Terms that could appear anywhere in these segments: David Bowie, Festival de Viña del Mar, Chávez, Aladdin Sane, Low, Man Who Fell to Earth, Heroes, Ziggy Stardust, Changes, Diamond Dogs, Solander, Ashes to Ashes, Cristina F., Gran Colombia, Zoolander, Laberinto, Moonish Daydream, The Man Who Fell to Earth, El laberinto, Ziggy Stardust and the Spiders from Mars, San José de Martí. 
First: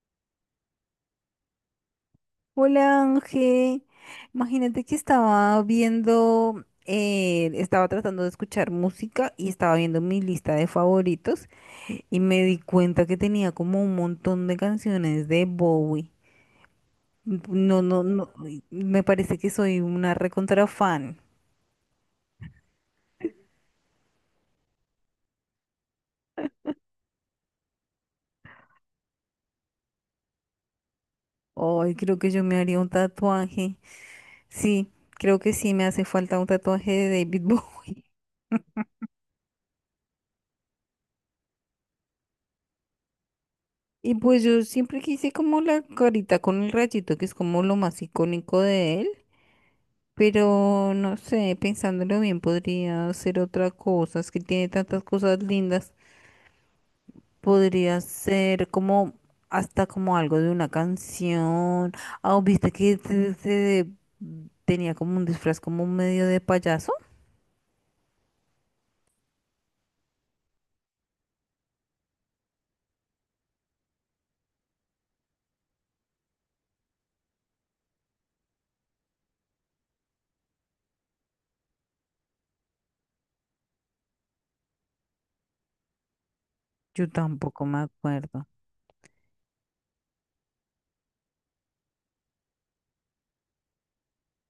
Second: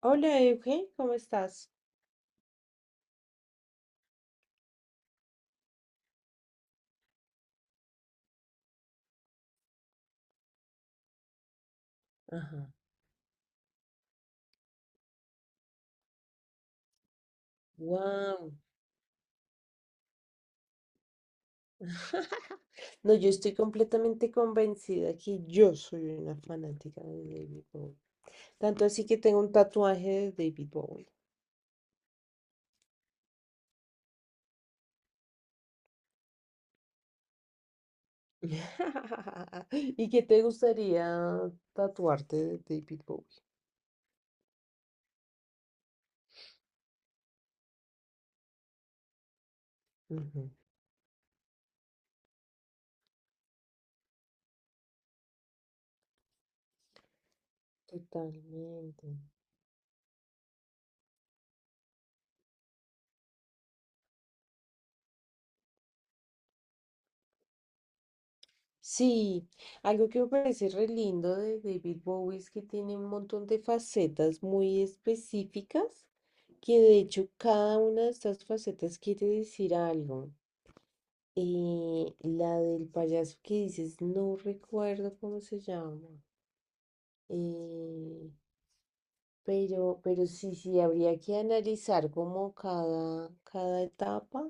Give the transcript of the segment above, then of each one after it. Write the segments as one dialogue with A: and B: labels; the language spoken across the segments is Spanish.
A: Hola, Euge, ¿cómo estás?
B: Hola Ángel, imagínate que estaba viendo, estaba tratando de escuchar música y estaba viendo mi lista de favoritos y me di
A: Ajá.
B: cuenta que tenía como un montón de canciones de Bowie. No, no, no,
A: Wow.
B: y me parece que soy una recontra fan.
A: No, yo estoy completamente convencida que yo soy una fanática de David Bowie. Tanto así que tengo un tatuaje de David Bowie.
B: Ay, creo que yo me haría un tatuaje. Sí, creo que sí me hace falta un tatuaje de David Bowie.
A: ¿Y qué te gustaría tatuarte de David Bowie?
B: Y pues yo siempre quise como la carita con el rayito, que es como lo más icónico de él.
A: Ujú.
B: Pero no sé, pensándolo bien, podría ser otra cosa. Es que tiene tantas cosas lindas. Podría ser
A: Totalmente.
B: como hasta como algo de una canción. Ah, ¿viste que tenía como un disfraz como medio de payaso?
A: Sí, algo que me parece re lindo de David Bowie es que tiene un montón de facetas muy específicas que de hecho cada una de estas facetas quiere decir algo. La del payaso que dices, no recuerdo cómo se llama.
B: Yo tampoco me
A: eh,
B: acuerdo.
A: pero, pero sí, habría que analizar como cada etapa.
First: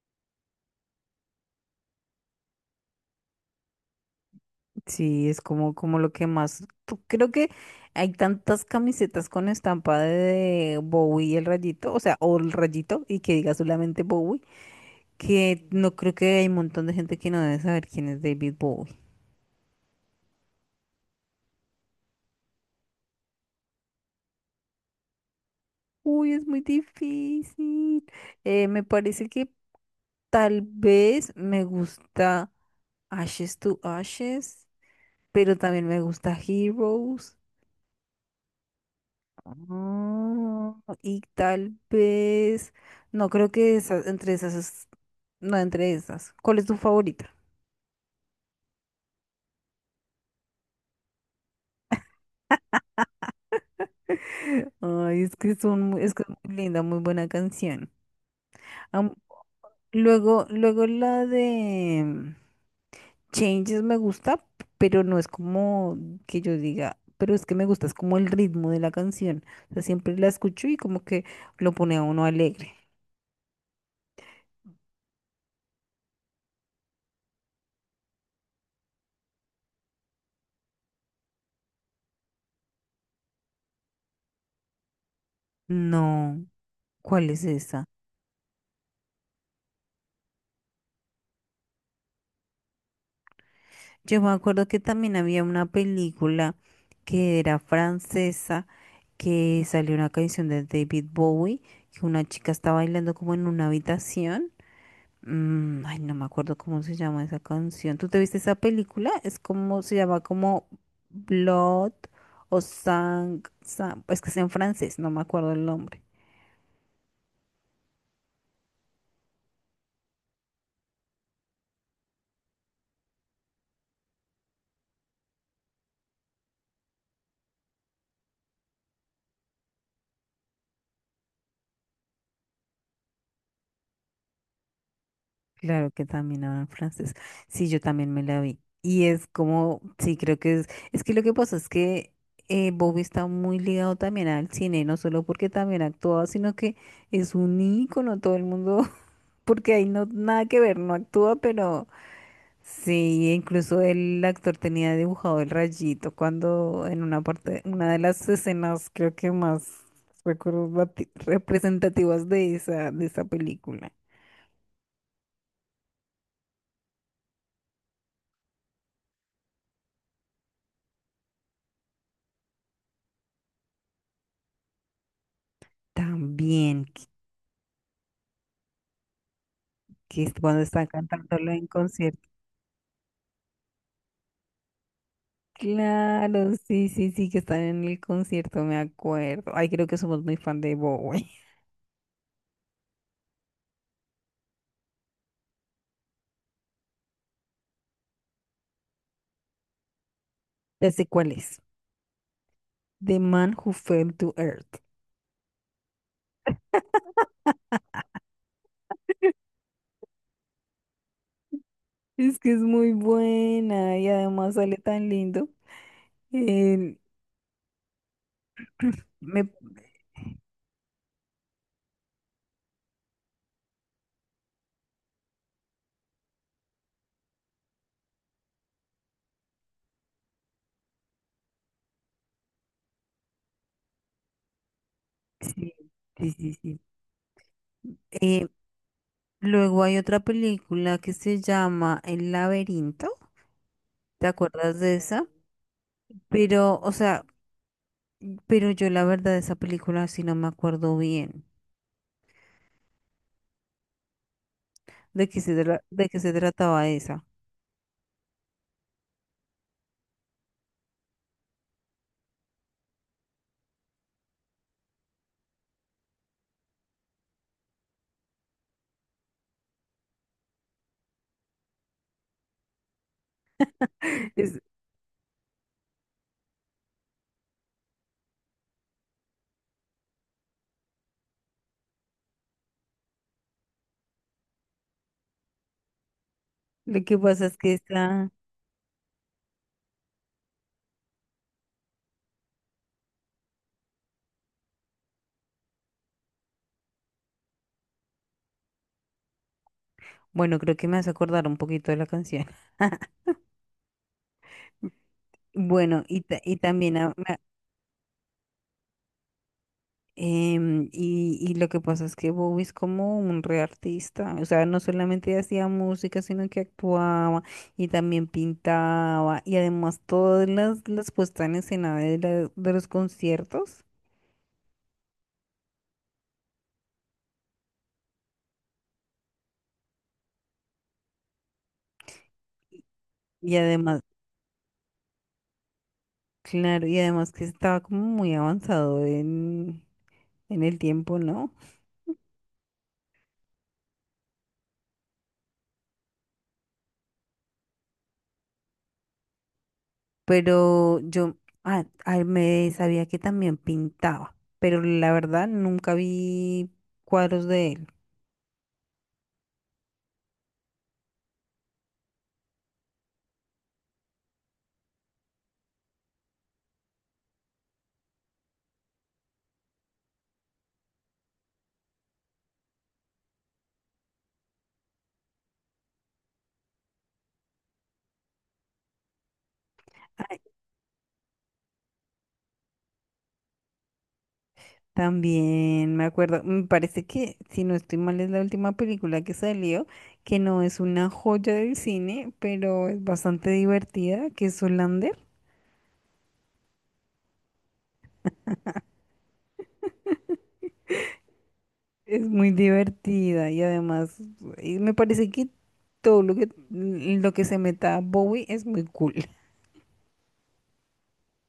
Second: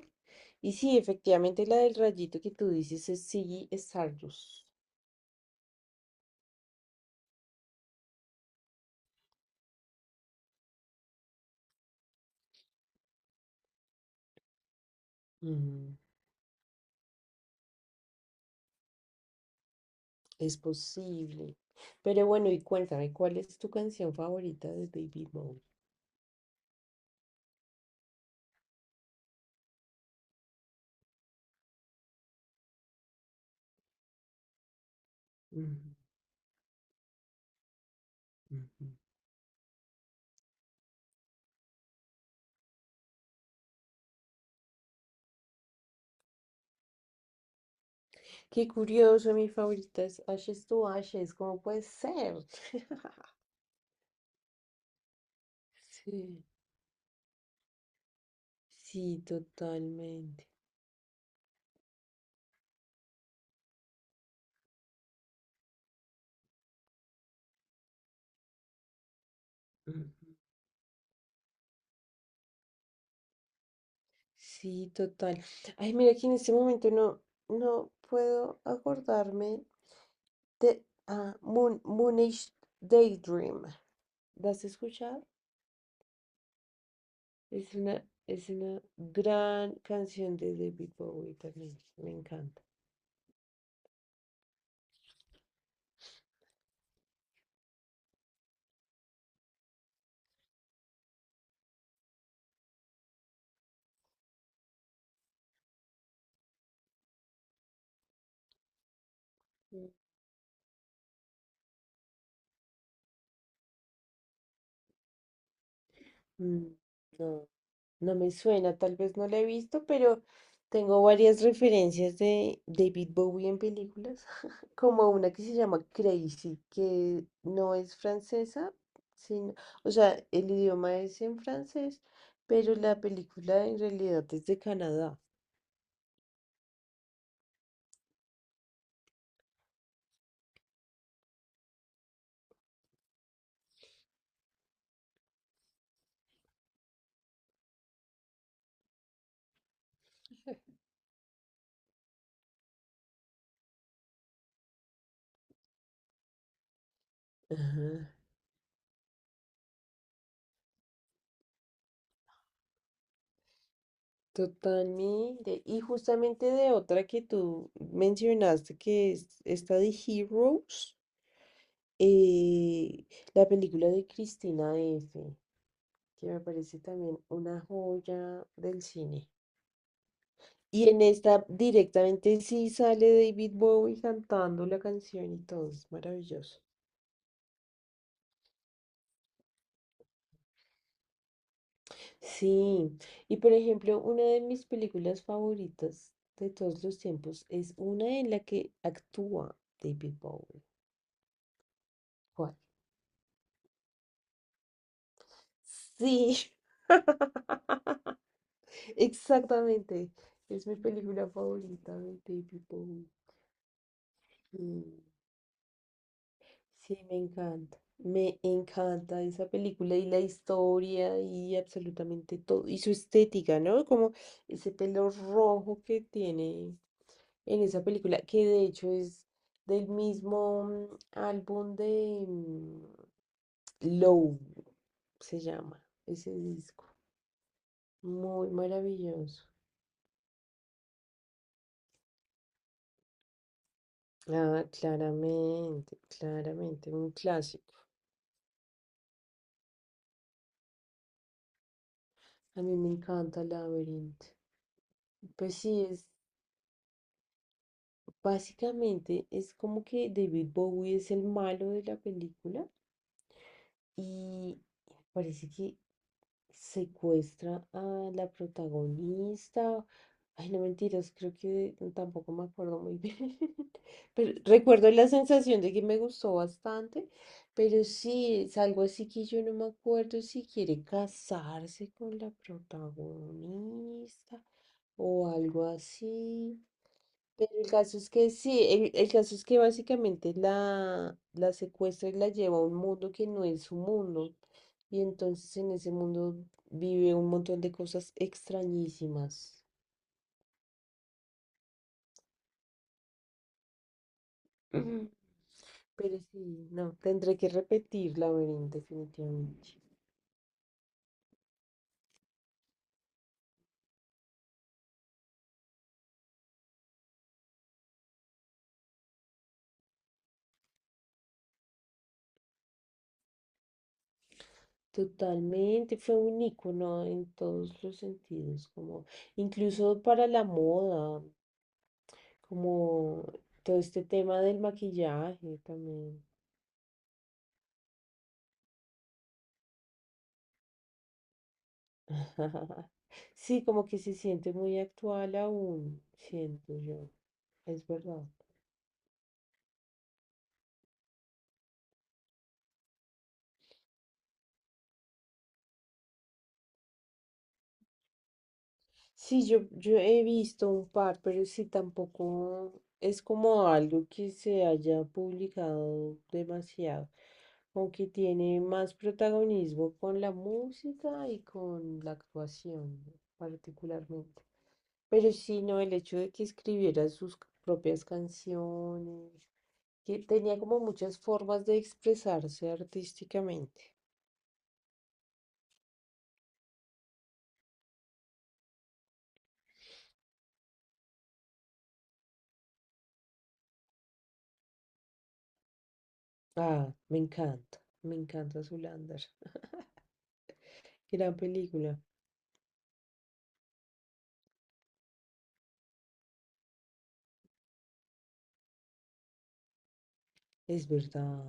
A: Y sí, efectivamente la del rayito que tú dices es sí, Stardust.
B: Sí, es como, como lo que más. Creo que hay tantas camisetas con estampa de Bowie y el rayito, o sea, o el rayito y que diga solamente Bowie, que no
A: Mm,
B: creo que hay un montón de gente que no debe saber quién es David Bowie.
A: es posible. Pero bueno, y cuéntame, ¿cuál es tu canción favorita de Baby Boy?
B: Uy, es muy difícil. Me parece que tal vez me gusta Ashes to Ashes, pero
A: Ujú,
B: también me gusta Heroes.
A: ujú.
B: Ah, y tal vez, no creo que esas, entre esas, no entre esas. ¿Cuál es tu favorita?
A: Qué curioso, mi favorita es Ashes to Ashes, ¿cómo puede ser?
B: Ay, es que son, es que es
A: Sí,
B: muy linda, muy buena canción.
A: sí,
B: Luego,
A: totalmente.
B: luego la de Changes me gusta, pero no es como que yo diga, pero es que me gusta, es como el ritmo de la canción. O sea,
A: Mm.
B: siempre la escucho y como que lo pone a uno alegre.
A: Sí, total. Ay, mira que en este momento no puedo acordarme de Moon, Moonish Daydream. ¿La has escuchado?
B: No, ¿cuál es esa?
A: Es una gran canción de David Bowie también. Me encanta.
B: Yo me acuerdo que también había una película que era francesa, que salió una canción de David Bowie, que una chica está bailando como en una habitación. Mm, ay, no me acuerdo cómo se llama esa canción. ¿Tú te viste esa película? Es como,
A: Mm.
B: se llama como Blood o Sang, es que es en francés, no me acuerdo el nombre.
A: Mm. No. No me suena, tal vez no la he visto, pero tengo varias referencias de David Bowie en películas, como una que se llama Crazy, que no es francesa, sino, o sea, el idioma es en francés, pero la película en realidad es de Canadá.
B: Claro que también habla en francés. Sí, yo también me la vi. Y es como, sí, creo que es que lo que pasa es que Bobby está muy ligado también al cine, no solo porque también actúa, sino que es un ícono, todo el mundo, porque ahí no, nada que ver, no actúa, pero... Sí, incluso el actor tenía dibujado el rayito cuando en una parte, una de
A: Ajá.
B: las escenas creo que más representativas de esa película.
A: Totalmente. Y justamente de otra que tú mencionaste, que es esta de Heroes, eh, la película de Cristina F. que me parece
B: También,
A: también una joya del cine.
B: que es cuando están
A: Y en esta
B: cantándolo en concierto.
A: directamente sí sale David Bowie cantando la canción y todo, es
B: Claro,
A: maravilloso.
B: sí, sí, sí, que están en el concierto, me acuerdo. Ay, creo que somos muy fan de Bowie.
A: Sí, y por ejemplo, una de mis películas favoritas de todos los tiempos es una en la que actúa David Bowie.
B: Ya sé cuál es.
A: ¿Cuál?
B: The Man Who Fell to Earth.
A: Sí, exactamente. Es mi película favorita de
B: Es que es
A: David
B: muy
A: Bowie.
B: buena y además sale
A: Mm.
B: tan lindo. Eh,
A: Sí, me encanta. Me encanta
B: me
A: esa película y la historia y absolutamente todo. Y su estética, ¿no? Como ese pelo rojo que tiene en esa película, que de hecho es del mismo álbum de Low, se
B: Sí,
A: llama
B: sí,
A: ese
B: sí, sí.
A: disco.
B: Eh,
A: Muy maravilloso.
B: Luego hay otra película que se llama El laberinto. ¿Te
A: Ah,
B: acuerdas de esa?
A: claramente,
B: Pero,
A: claramente,
B: o
A: un
B: sea,
A: clásico.
B: pero yo la verdad de esa película sí no me acuerdo bien
A: A mí me encanta el Laberinto.
B: de
A: Pues sí, es
B: de qué se trataba esa.
A: básicamente es como que David Bowie es el malo de la película y parece que secuestra a la protagonista. Ay, no mentiras, creo que tampoco me acuerdo muy bien. Pero
B: Es-
A: recuerdo la sensación de que me gustó bastante, pero sí, es algo así que yo no me acuerdo si quiere casarse con la protagonista o algo así.
B: lo que pasa
A: Pero
B: es
A: el
B: que
A: caso es que
B: esta,
A: sí, el caso es que básicamente la secuestra y la lleva a un mundo que no es su mundo. Y entonces en ese mundo vive un montón de cosas extrañísimas.
B: bueno, creo que me hace acordar un poquito de la canción.
A: Ujú.
B: Bueno,
A: Pero sí,
B: y
A: no,
B: también
A: tendré que repetir Laberinto definitivamente.
B: Y lo que pasa es que Bowie es como un re artista, o sea, no solamente hacía música, sino que actuaba y también pintaba y además todas las puestas en escena de, de los conciertos
A: Totalmente, fue un icono en todos los sentidos, como incluso para la moda. Como
B: y
A: todo
B: además,
A: este tema del maquillaje también.
B: claro, y además que estaba como muy avanzado en el tiempo, ¿no?
A: Sí, como que se siente muy actual aún, siento yo, es verdad.
B: Pero yo me sabía que también pintaba, pero la verdad nunca vi cuadros de él.
A: Sí, yo he visto un par, pero sí tampoco es como algo que se haya publicado demasiado, aunque tiene más protagonismo con la música y con la actuación, ¿no? Particularmente. Pero sí, no, el hecho de que escribiera sus propias canciones que tenía como muchas formas de expresarse artísticamente.
B: También me acuerdo, me parece que, si no estoy mal, es la última película que salió, que no es una joya del cine, pero es bastante divertida, que es Solander.
A: Ah, me encanta Zoolander. Gran película,
B: Es muy divertida y además y me parece que todo lo que se meta Bowie es muy cool.
A: es verdad.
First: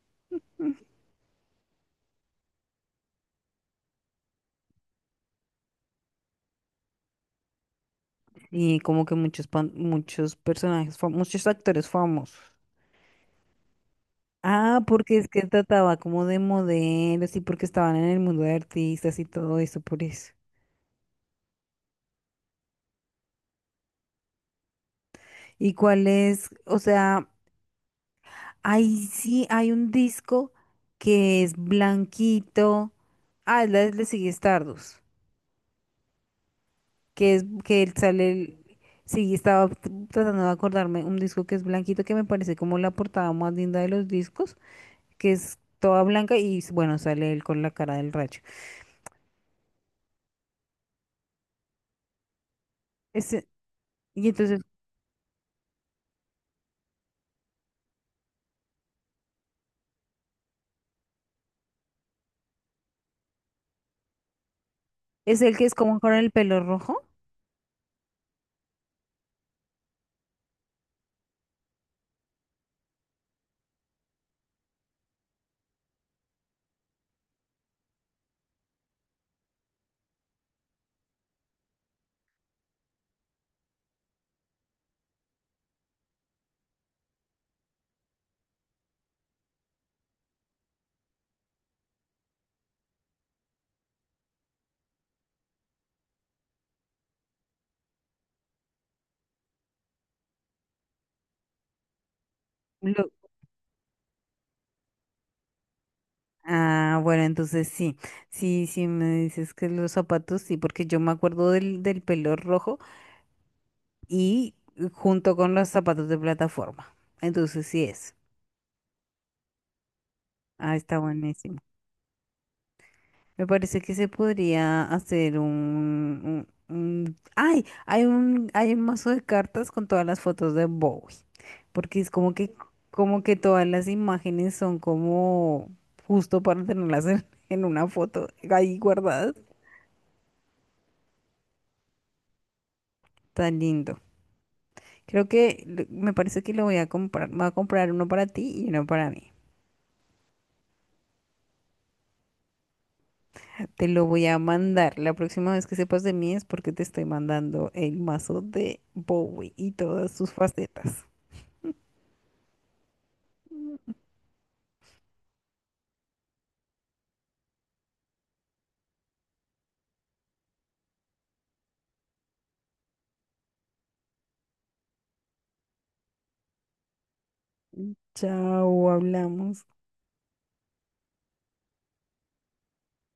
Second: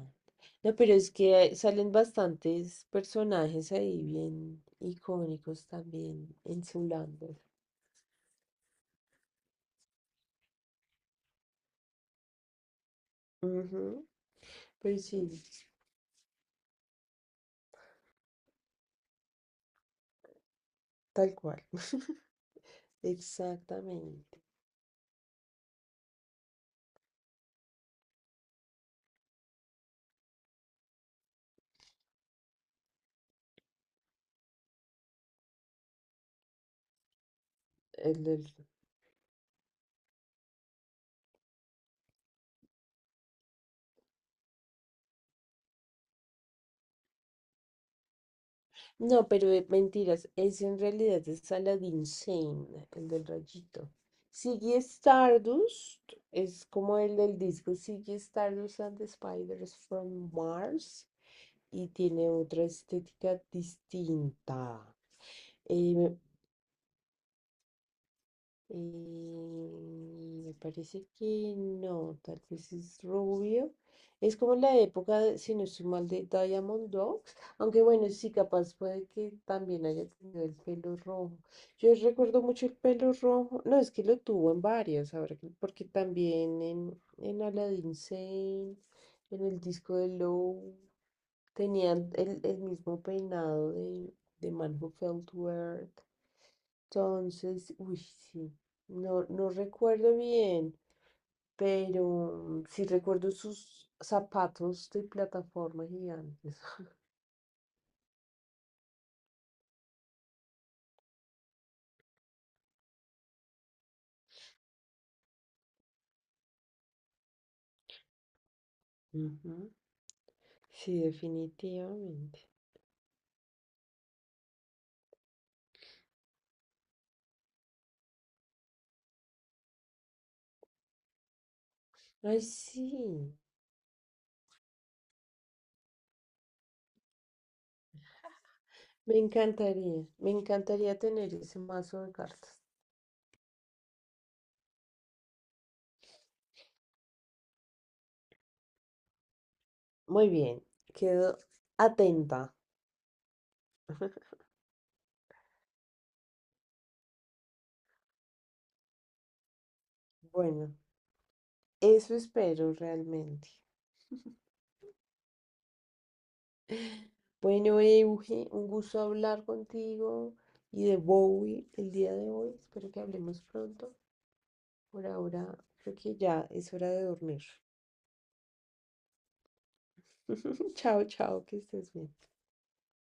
A: No, pero es que salen bastantes personajes ahí bien icónicos también en Zoolander.
B: Y como que muchos, muchos personajes, muchos actores famosos.
A: Ujú.
B: Ah,
A: Pero
B: porque es
A: sí,
B: que trataba como de modelos y porque estaban en el mundo de artistas y todo eso, por eso.
A: tal cual. Exactamente.
B: ¿Y cuál es? O sea, ahí sí hay un disco que es blanquito. Ah, es la de Ziggy Stardust, que es que él
A: El
B: sale
A: del
B: sí, estaba tratando de acordarme un disco que es blanquito, que me parece como la portada más linda de los discos, que es toda blanca y bueno, sale él con la cara del racho.
A: no, pero mentiras, es en realidad es Aladdin Sane, el del
B: Ese-
A: rayito.
B: y entonces,
A: Ziggy Stardust es como el del disco Ziggy Stardust and the Spiders from Mars y tiene otra estética distinta.
B: ¿es el que es como con
A: Eh,
B: el pelo rojo?
A: eh, Me parece que no, tal vez es rubio. Es como la época, de- si no estoy mal, de Diamond Dogs. Aunque bueno, sí, capaz puede que también haya tenido el pelo rojo. Yo recuerdo mucho el pelo rojo. No, es que lo tuvo en varias, ahora que- porque también en Aladdin Sane, en el disco de Low, tenían el mismo peinado de Man Who Fell to Earth. Entonces, uy, sí, no recuerdo bien, pero sí recuerdo sus zapatos de plataforma gigantes.
B: Ah, bueno, entonces sí, sí, sí me dices que los zapatos, sí, porque yo me acuerdo del, del pelo rojo y junto con los zapatos de plataforma. Entonces sí es.
A: Ujú.
B: Ah, está
A: Sí,
B: buenísimo.
A: definitivamente.
B: Me parece que se podría hacer un, ¡ay! Hay un mazo de cartas con todas las fotos de Bowie. Porque es
A: Ay, sí,
B: como que todas las imágenes son como justo para tenerlas en una foto ahí guardadas.
A: me encantaría tener ese mazo de cartas.
B: Tan lindo. Creo que me parece que lo voy a comprar. Voy a comprar uno para ti y uno para mí.
A: Muy bien, quedo atenta.
B: Te lo voy a mandar. La próxima vez que sepas de mí es porque te estoy mandando el mazo de Bowie y todas sus
A: Bueno,
B: facetas.
A: eso espero realmente. Bueno, Euge, un gusto hablar contigo y de Bowie el día de hoy. Espero que hablemos pronto. Por ahora creo que ya es hora de dormir.
B: Chao, hablamos.
A: Chao, chao, que estés bien.